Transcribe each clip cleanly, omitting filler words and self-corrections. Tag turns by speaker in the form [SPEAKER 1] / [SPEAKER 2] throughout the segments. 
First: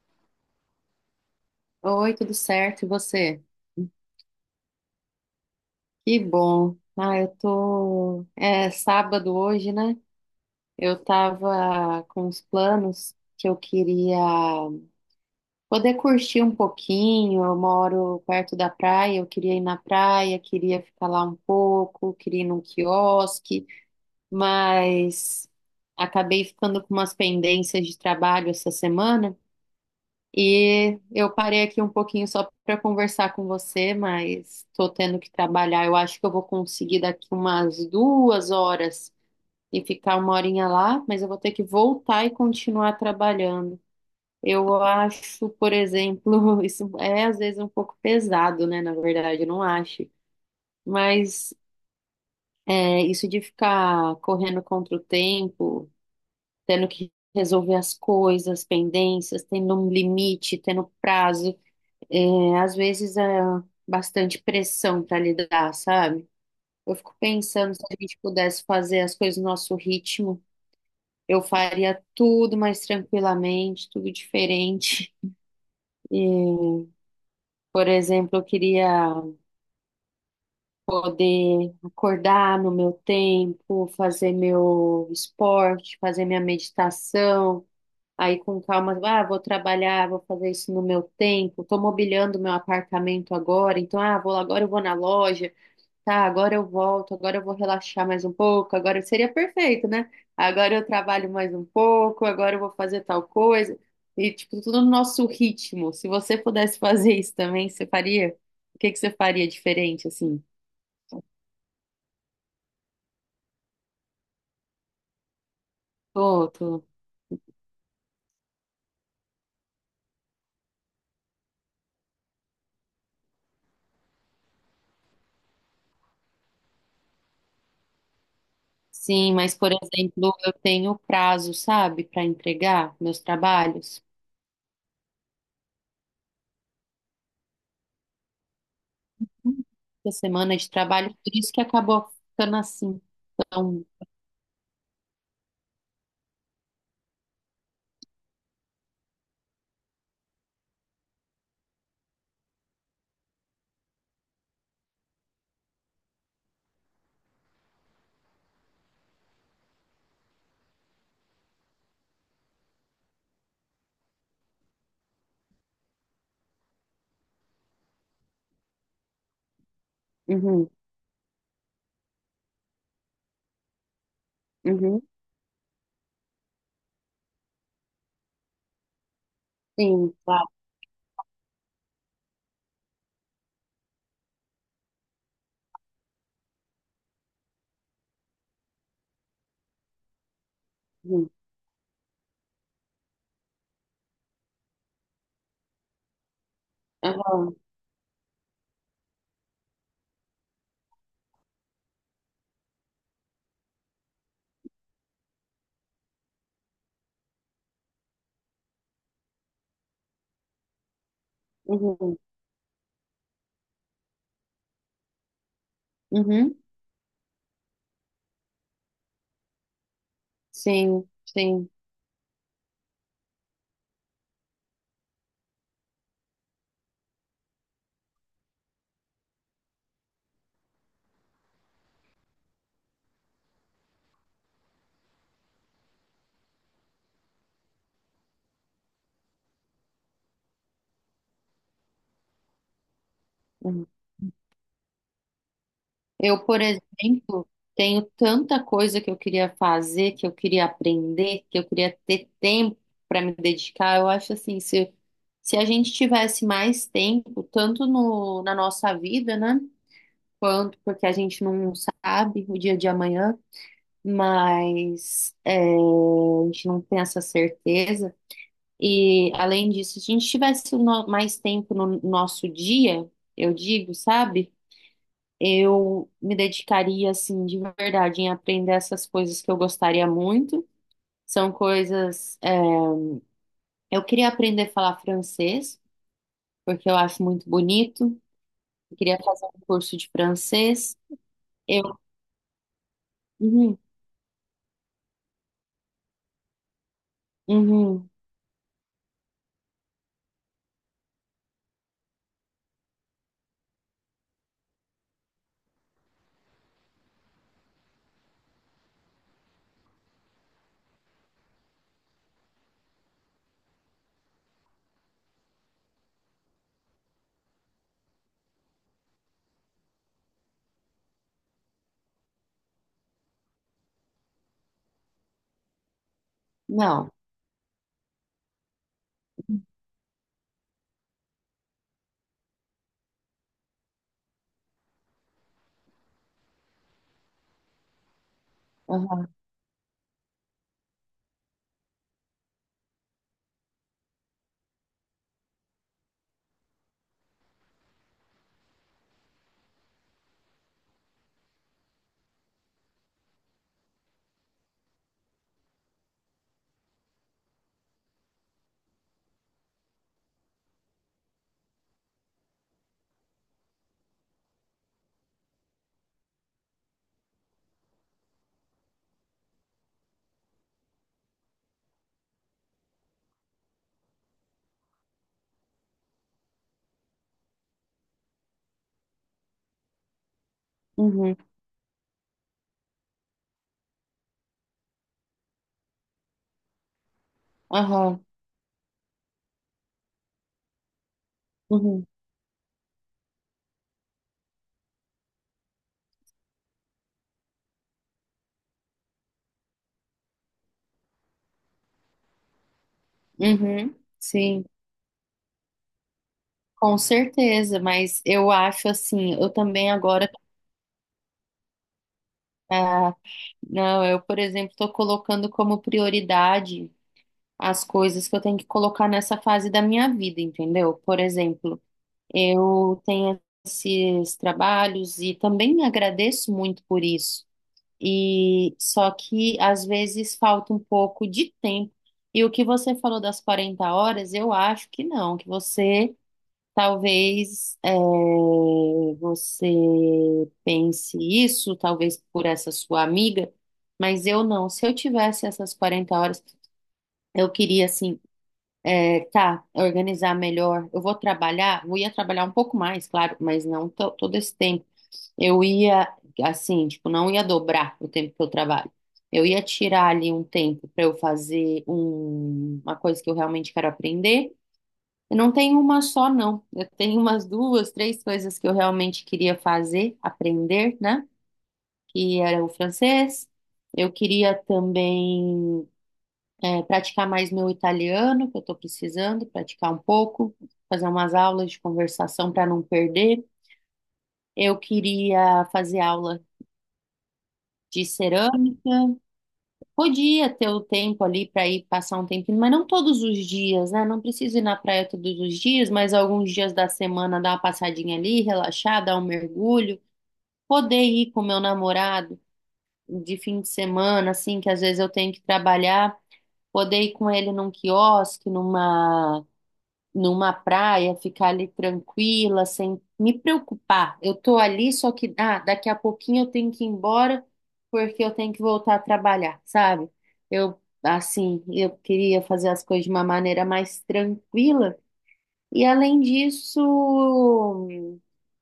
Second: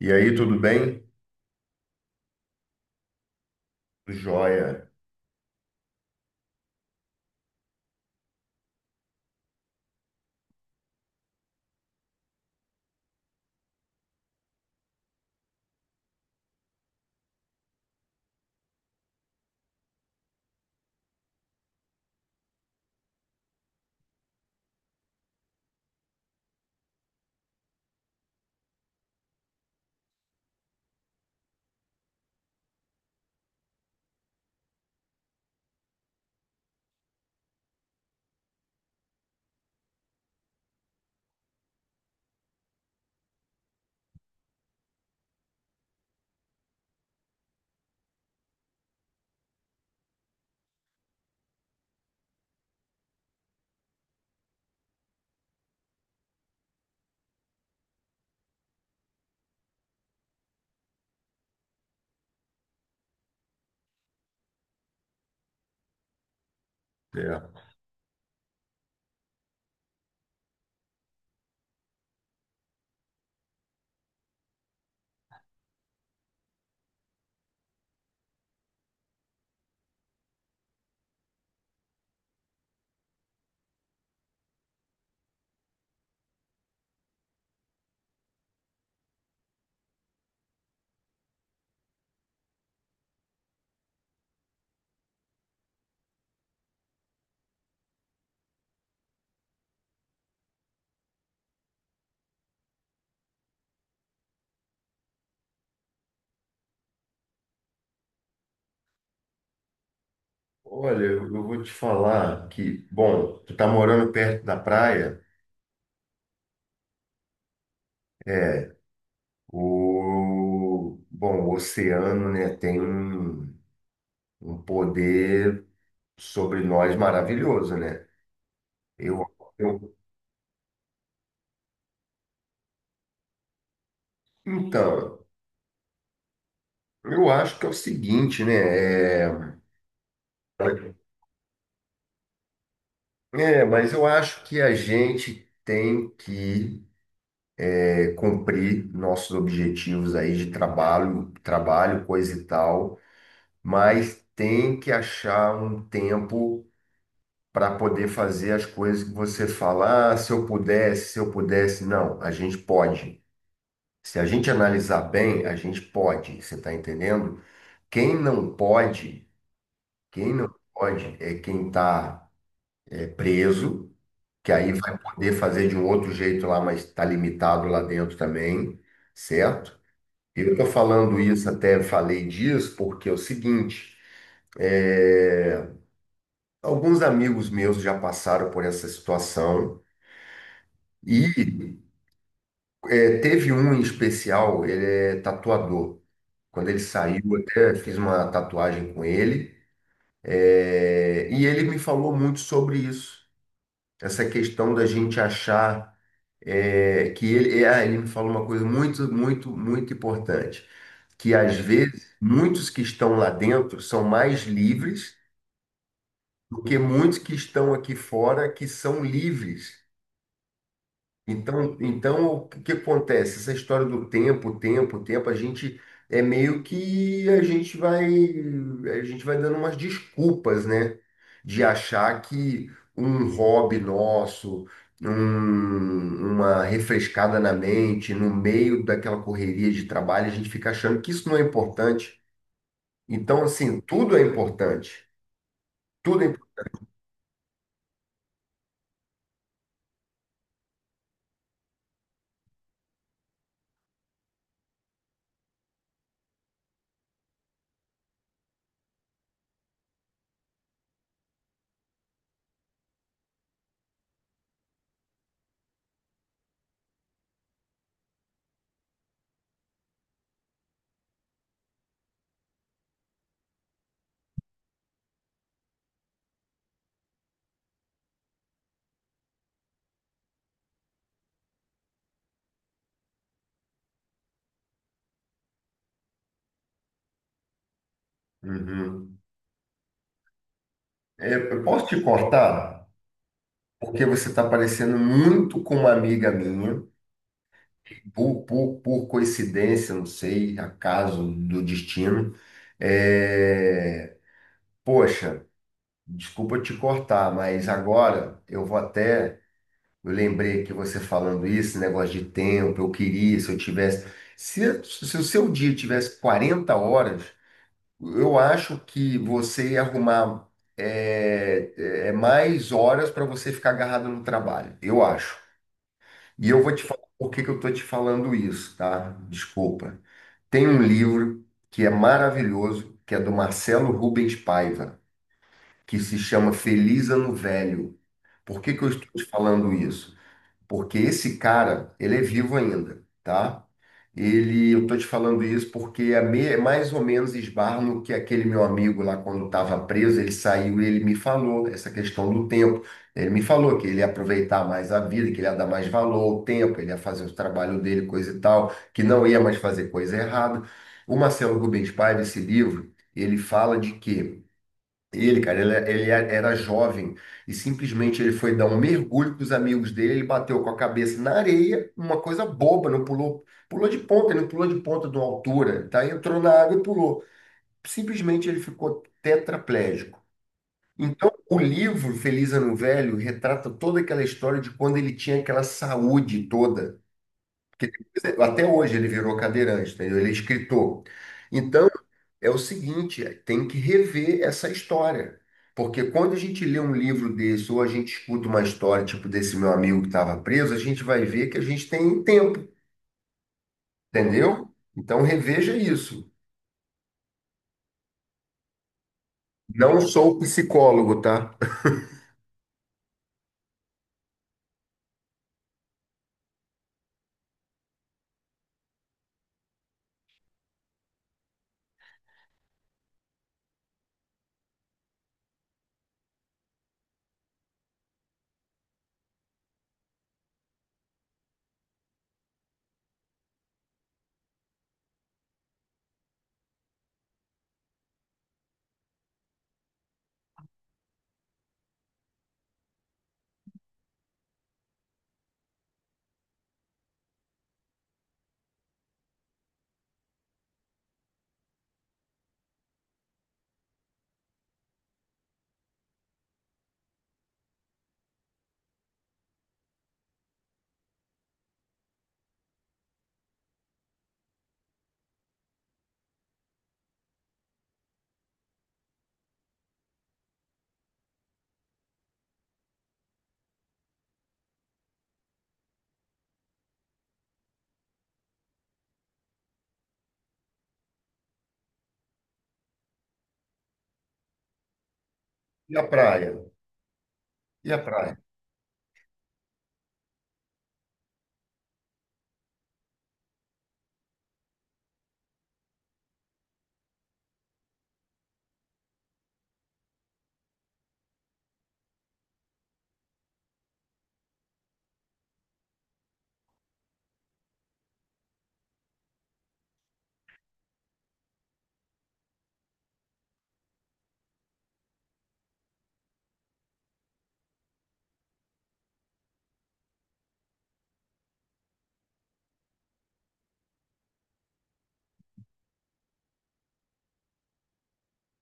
[SPEAKER 1] E aí, tudo bem?
[SPEAKER 2] Oi, tudo certo? E você?
[SPEAKER 1] Joia.
[SPEAKER 2] Que bom. Ah, eu tô. É sábado hoje, né? Eu tava com os planos que eu queria poder curtir um pouquinho. Eu moro perto da praia, eu queria ir na praia, queria ficar lá um pouco, queria ir num quiosque, mas acabei ficando com umas pendências de trabalho essa semana. E eu parei aqui um pouquinho só para conversar com você, mas estou tendo que trabalhar. Eu acho que eu vou conseguir daqui umas 2 horas e ficar uma horinha lá, mas eu vou ter que voltar e continuar trabalhando. Eu acho, por exemplo, isso é às vezes um pouco pesado, né? Na verdade, eu não acho. Mas isso de ficar correndo contra o tempo, tendo que resolver as coisas, pendências, tendo um limite, tendo prazo. É, às vezes é bastante pressão para lidar, sabe? Eu fico
[SPEAKER 1] É.
[SPEAKER 2] pensando se a gente pudesse fazer as coisas no nosso ritmo, eu faria tudo mais tranquilamente, tudo diferente. E, por exemplo, eu queria poder acordar no meu tempo, fazer meu esporte, fazer minha meditação. Aí com calma, ah, vou trabalhar, vou fazer isso no meu tempo. Estou mobiliando meu apartamento agora, então, ah, vou agora eu vou na loja. Tá, agora eu volto, agora eu vou relaxar mais um pouco, agora seria perfeito, né? Agora eu trabalho mais um pouco, agora eu vou fazer tal coisa. E, tipo, tudo no nosso ritmo. Se você pudesse fazer isso também, você faria? O que que você faria diferente, assim?
[SPEAKER 1] Olha, eu vou te falar que, bom, tu tá morando perto da praia,
[SPEAKER 2] Tô, tô.
[SPEAKER 1] é, o, bom, o oceano, né, tem um poder sobre nós maravilhoso, né? Eu,
[SPEAKER 2] Sim, mas, por
[SPEAKER 1] eu,
[SPEAKER 2] exemplo, eu tenho prazo, sabe, para entregar meus trabalhos.
[SPEAKER 1] então, eu acho que é o seguinte, né,
[SPEAKER 2] Essa semana de trabalho, por isso que acabou ficando assim. Então,
[SPEAKER 1] mas eu acho que a gente tem que cumprir nossos objetivos aí de trabalho, trabalho, coisa e tal. Mas tem que achar um tempo para poder fazer as coisas que você fala, ah, se eu pudesse. Não, a gente pode. Se a gente analisar bem, a gente pode, você está entendendo? Quem não pode, quem não
[SPEAKER 2] uhum,
[SPEAKER 1] pode é quem está preso, que aí vai
[SPEAKER 2] uhum,
[SPEAKER 1] poder fazer de um outro jeito lá, mas está limitado lá dentro também, certo?
[SPEAKER 2] sim, claro.
[SPEAKER 1] Eu estou falando isso, até falei disso, porque é o seguinte, é, alguns amigos meus já passaram por essa situação e
[SPEAKER 2] Uhum,
[SPEAKER 1] teve um em especial, ele é tatuador. Quando ele saiu, eu
[SPEAKER 2] aham,
[SPEAKER 1] até fiz uma tatuagem com ele, e ele me falou muito sobre isso, essa questão da gente achar que ele me falou uma coisa muito, muito, muito importante, que às vezes
[SPEAKER 2] uhum,
[SPEAKER 1] muitos que estão lá dentro são mais livres
[SPEAKER 2] uhum.
[SPEAKER 1] do que muitos que estão aqui fora que são livres.
[SPEAKER 2] Sim, sim.
[SPEAKER 1] Então, então, o que que acontece? Essa história do tempo, tempo, tempo, a gente é meio que a gente vai, a gente vai dando umas desculpas, né? De achar que um hobby nosso, uma refrescada na mente, no meio daquela correria de trabalho, a gente fica achando que isso não é importante. Então, assim,
[SPEAKER 2] Uhum.
[SPEAKER 1] tudo é importante. Tudo é
[SPEAKER 2] Eu, por
[SPEAKER 1] importante.
[SPEAKER 2] exemplo, tenho tanta coisa que eu queria fazer, que eu queria aprender, que eu queria ter tempo para me dedicar. Eu acho assim, se a gente tivesse mais tempo, tanto no, na nossa vida, né? Quanto porque a gente não sabe o dia de amanhã, mas a gente não tem essa certeza. E além disso, se a gente tivesse mais tempo no nosso dia, eu digo, sabe? Eu me dedicaria, assim, de verdade, em aprender essas coisas que eu gostaria muito. São coisas. Eu queria aprender a falar francês, porque eu acho muito bonito. Eu
[SPEAKER 1] Uhum.
[SPEAKER 2] queria fazer um curso de francês.
[SPEAKER 1] É, eu posso
[SPEAKER 2] Eu.
[SPEAKER 1] te cortar?
[SPEAKER 2] Uhum,
[SPEAKER 1] Porque você está parecendo muito com uma amiga minha.
[SPEAKER 2] uhum,
[SPEAKER 1] Por coincidência, não sei, acaso do destino. É... Poxa, desculpa te cortar, mas agora eu vou até. Eu lembrei que você falando isso, negócio de tempo, eu queria, se eu tivesse. Se o seu dia tivesse 40 horas, eu acho que você ia arrumar é mais horas para você ficar agarrado no trabalho, eu acho. E eu vou te falar
[SPEAKER 2] não.
[SPEAKER 1] por que que eu tô te falando isso, tá? Desculpa. Tem um livro que é maravilhoso, que é do Marcelo Rubens Paiva, que se chama Feliz Ano Velho. Por que que eu estou te
[SPEAKER 2] Aham,
[SPEAKER 1] falando isso? Porque esse cara, ele é vivo ainda, tá? Ele, eu tô te falando isso porque é é mais ou menos esbarra no que aquele meu amigo lá quando estava preso, ele saiu e ele me falou essa questão do tempo. Ele me falou que ele ia aproveitar mais a vida, que ele ia dar mais valor ao tempo, ele ia fazer o trabalho dele, coisa e tal, que não ia mais fazer coisa errada. O Marcelo Rubens Paiva, esse livro, ele fala de quê? Ele, cara, ele é, era jovem e simplesmente ele foi dar um mergulho com os amigos dele, ele bateu com a cabeça na areia, uma coisa boba, não pulou, pulou de ponta, ele não pulou de ponta de uma altura, tá? Entrou na água e pulou. Simplesmente ele ficou tetraplégico. Então,
[SPEAKER 2] uhum,
[SPEAKER 1] o livro Feliz Ano Velho retrata toda aquela história de quando ele tinha aquela saúde toda, porque
[SPEAKER 2] aham,
[SPEAKER 1] depois, até hoje ele virou cadeirante, entendeu? Ele é escritor. Então,
[SPEAKER 2] uhum,
[SPEAKER 1] é o seguinte, é, tem que rever essa história. Porque quando a gente lê um livro desse, ou a gente escuta uma história, tipo desse meu amigo que estava preso, a gente vai ver que a gente tem tempo,
[SPEAKER 2] uhum, sim,
[SPEAKER 1] entendeu? Então reveja isso.
[SPEAKER 2] com certeza, mas eu acho assim, eu também
[SPEAKER 1] Não
[SPEAKER 2] agora,
[SPEAKER 1] sou psicólogo, tá?
[SPEAKER 2] ah, não, eu, por exemplo, estou colocando como prioridade as coisas que eu tenho que colocar nessa fase da minha vida, entendeu? Por exemplo, eu tenho esses trabalhos e também agradeço muito por isso. E só que às vezes falta um pouco de tempo. E o que você falou das 40 horas, eu acho que não, que você talvez você pense isso, talvez por essa sua amiga, mas eu não. Se eu tivesse essas 40 horas, eu queria assim organizar melhor. Eu vou trabalhar, eu ia trabalhar um pouco mais, claro, mas não todo esse tempo. Eu ia, assim, tipo, não ia dobrar o tempo que eu trabalho. Eu ia tirar ali um tempo para eu fazer uma coisa que eu realmente quero aprender. Eu não tenho uma só, não. Eu tenho umas duas, três coisas que eu realmente queria fazer, aprender, né? Que era o francês. Eu queria também praticar mais meu italiano, que eu estou precisando praticar um pouco, fazer umas aulas de conversação para não perder. Eu queria
[SPEAKER 1] E
[SPEAKER 2] fazer
[SPEAKER 1] a
[SPEAKER 2] aula
[SPEAKER 1] praia? E a
[SPEAKER 2] de
[SPEAKER 1] praia?
[SPEAKER 2] cerâmica. Podia ter o tempo ali para ir passar um tempinho, mas não todos os dias, né? Não preciso ir na praia todos os dias, mas alguns dias da semana dar uma passadinha ali, relaxar, dar um mergulho. Poder ir com meu namorado de fim de semana, assim, que às vezes eu tenho que trabalhar, poder ir com ele num quiosque, numa praia, ficar ali tranquila, sem me preocupar. Eu tô ali, só que daqui a pouquinho eu tenho que ir embora porque eu tenho que voltar a trabalhar, sabe? Eu assim, eu queria fazer as coisas de uma maneira mais tranquila e além disso,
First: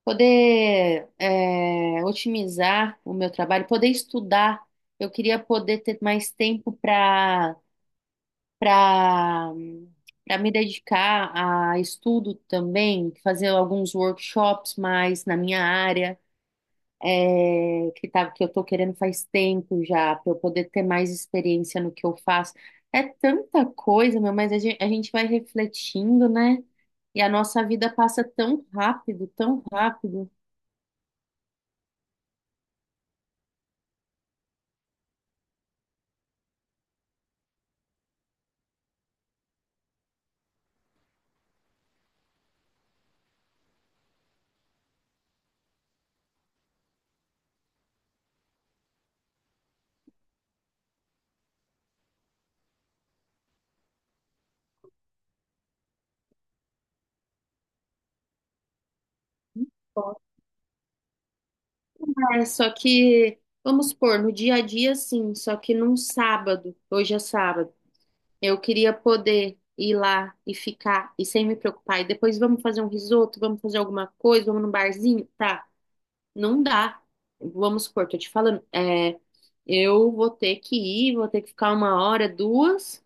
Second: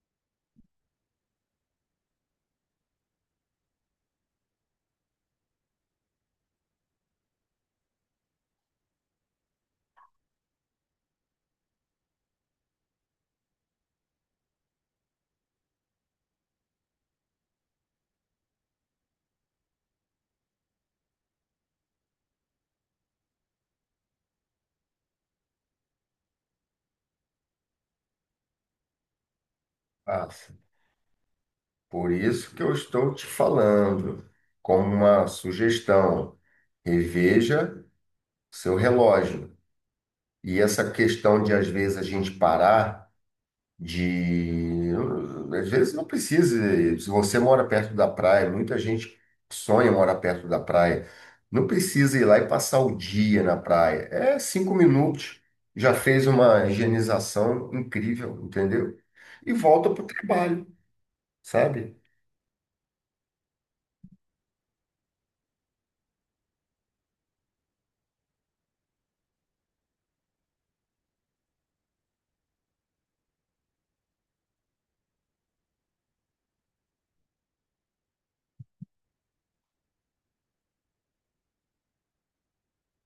[SPEAKER 2] poder otimizar o meu trabalho, poder estudar. Eu queria poder ter mais tempo para para me dedicar a estudo também, fazer alguns workshops mais na minha área, que eu estou querendo faz tempo já, para eu poder ter mais experiência no que eu faço. É tanta coisa, meu, mas a gente vai refletindo, né? E a nossa vida passa tão rápido, tão rápido.
[SPEAKER 1] Passa. Por isso que eu estou te falando, como uma sugestão, reveja seu relógio. E essa questão de, às vezes, a gente parar. De às vezes não precisa, se você mora perto da praia, muita gente sonha morar perto da praia, não precisa ir lá e passar o dia na praia, é 5 minutos, já fez uma higienização incrível, entendeu? E volta para o trabalho, sabe?
[SPEAKER 2] É, só que, vamos supor, no dia a dia, sim, só que num sábado, hoje é sábado. Eu queria poder ir lá e ficar e sem me preocupar. E depois vamos fazer um risoto, vamos fazer alguma coisa, vamos num barzinho? Tá, não dá. Vamos supor, tô te falando, eu vou ter que ir, vou ter que ficar 1 hora, duas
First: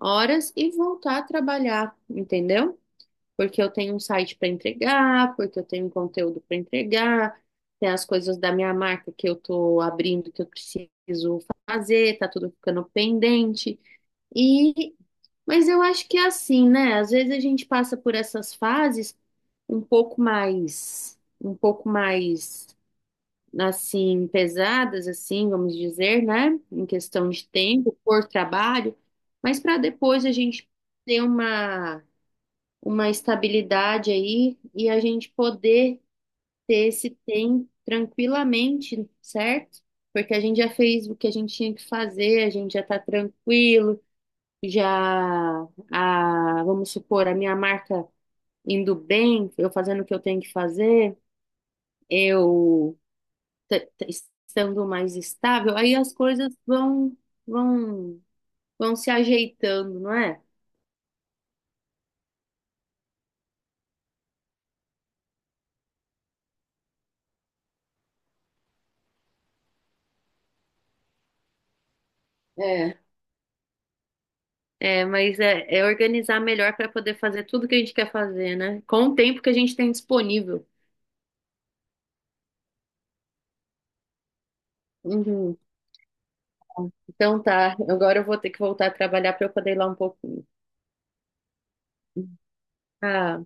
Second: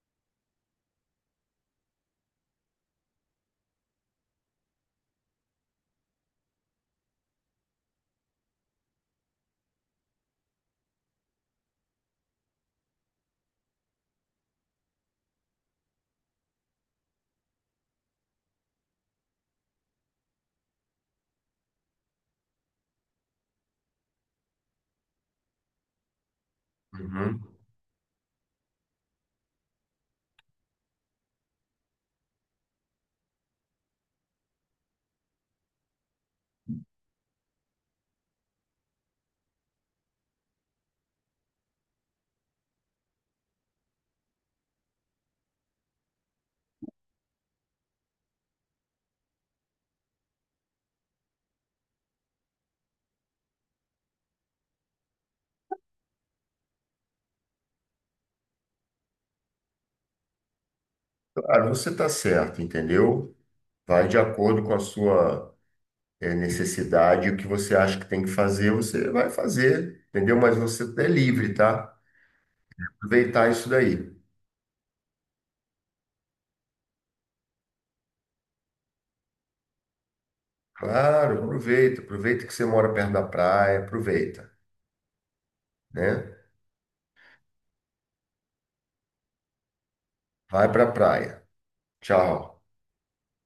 [SPEAKER 2] horas e voltar a trabalhar, entendeu? Porque eu tenho um site para entregar, porque eu tenho um conteúdo para entregar, tem as coisas da minha marca que eu tô abrindo que eu preciso fazer, tá tudo ficando pendente. E mas eu acho que é assim, né? Às vezes a gente passa por essas fases um pouco mais, assim, pesadas, assim, vamos dizer, né? Em questão
[SPEAKER 1] Uhum.
[SPEAKER 2] de tempo, por trabalho, mas para depois a gente ter uma estabilidade aí e a gente poder ter esse tempo tranquilamente, certo? Porque a gente já fez o que a gente tinha que fazer, a gente já tá tranquilo já. Vamos supor, a minha marca indo bem, eu fazendo o que eu tenho que fazer, eu te- te- estando mais estável, aí as coisas vão vão se ajeitando, não é?
[SPEAKER 1] Claro, você está certo, entendeu? Vai de acordo com a sua necessidade. O que você acha que tem que fazer você vai fazer, entendeu? Mas você é livre, tá?
[SPEAKER 2] É,
[SPEAKER 1] Aproveitar isso daí.
[SPEAKER 2] é, mas é organizar melhor para poder fazer tudo que a gente quer fazer, né? Com o tempo que a gente tem disponível.
[SPEAKER 1] Claro, aproveita. Aproveita que você mora perto da praia, aproveita,
[SPEAKER 2] Uhum.
[SPEAKER 1] né?
[SPEAKER 2] Então tá, agora eu vou ter que voltar a trabalhar para eu poder ir lá um pouquinho.
[SPEAKER 1] Vai pra praia. Tchau.
[SPEAKER 2] Ah.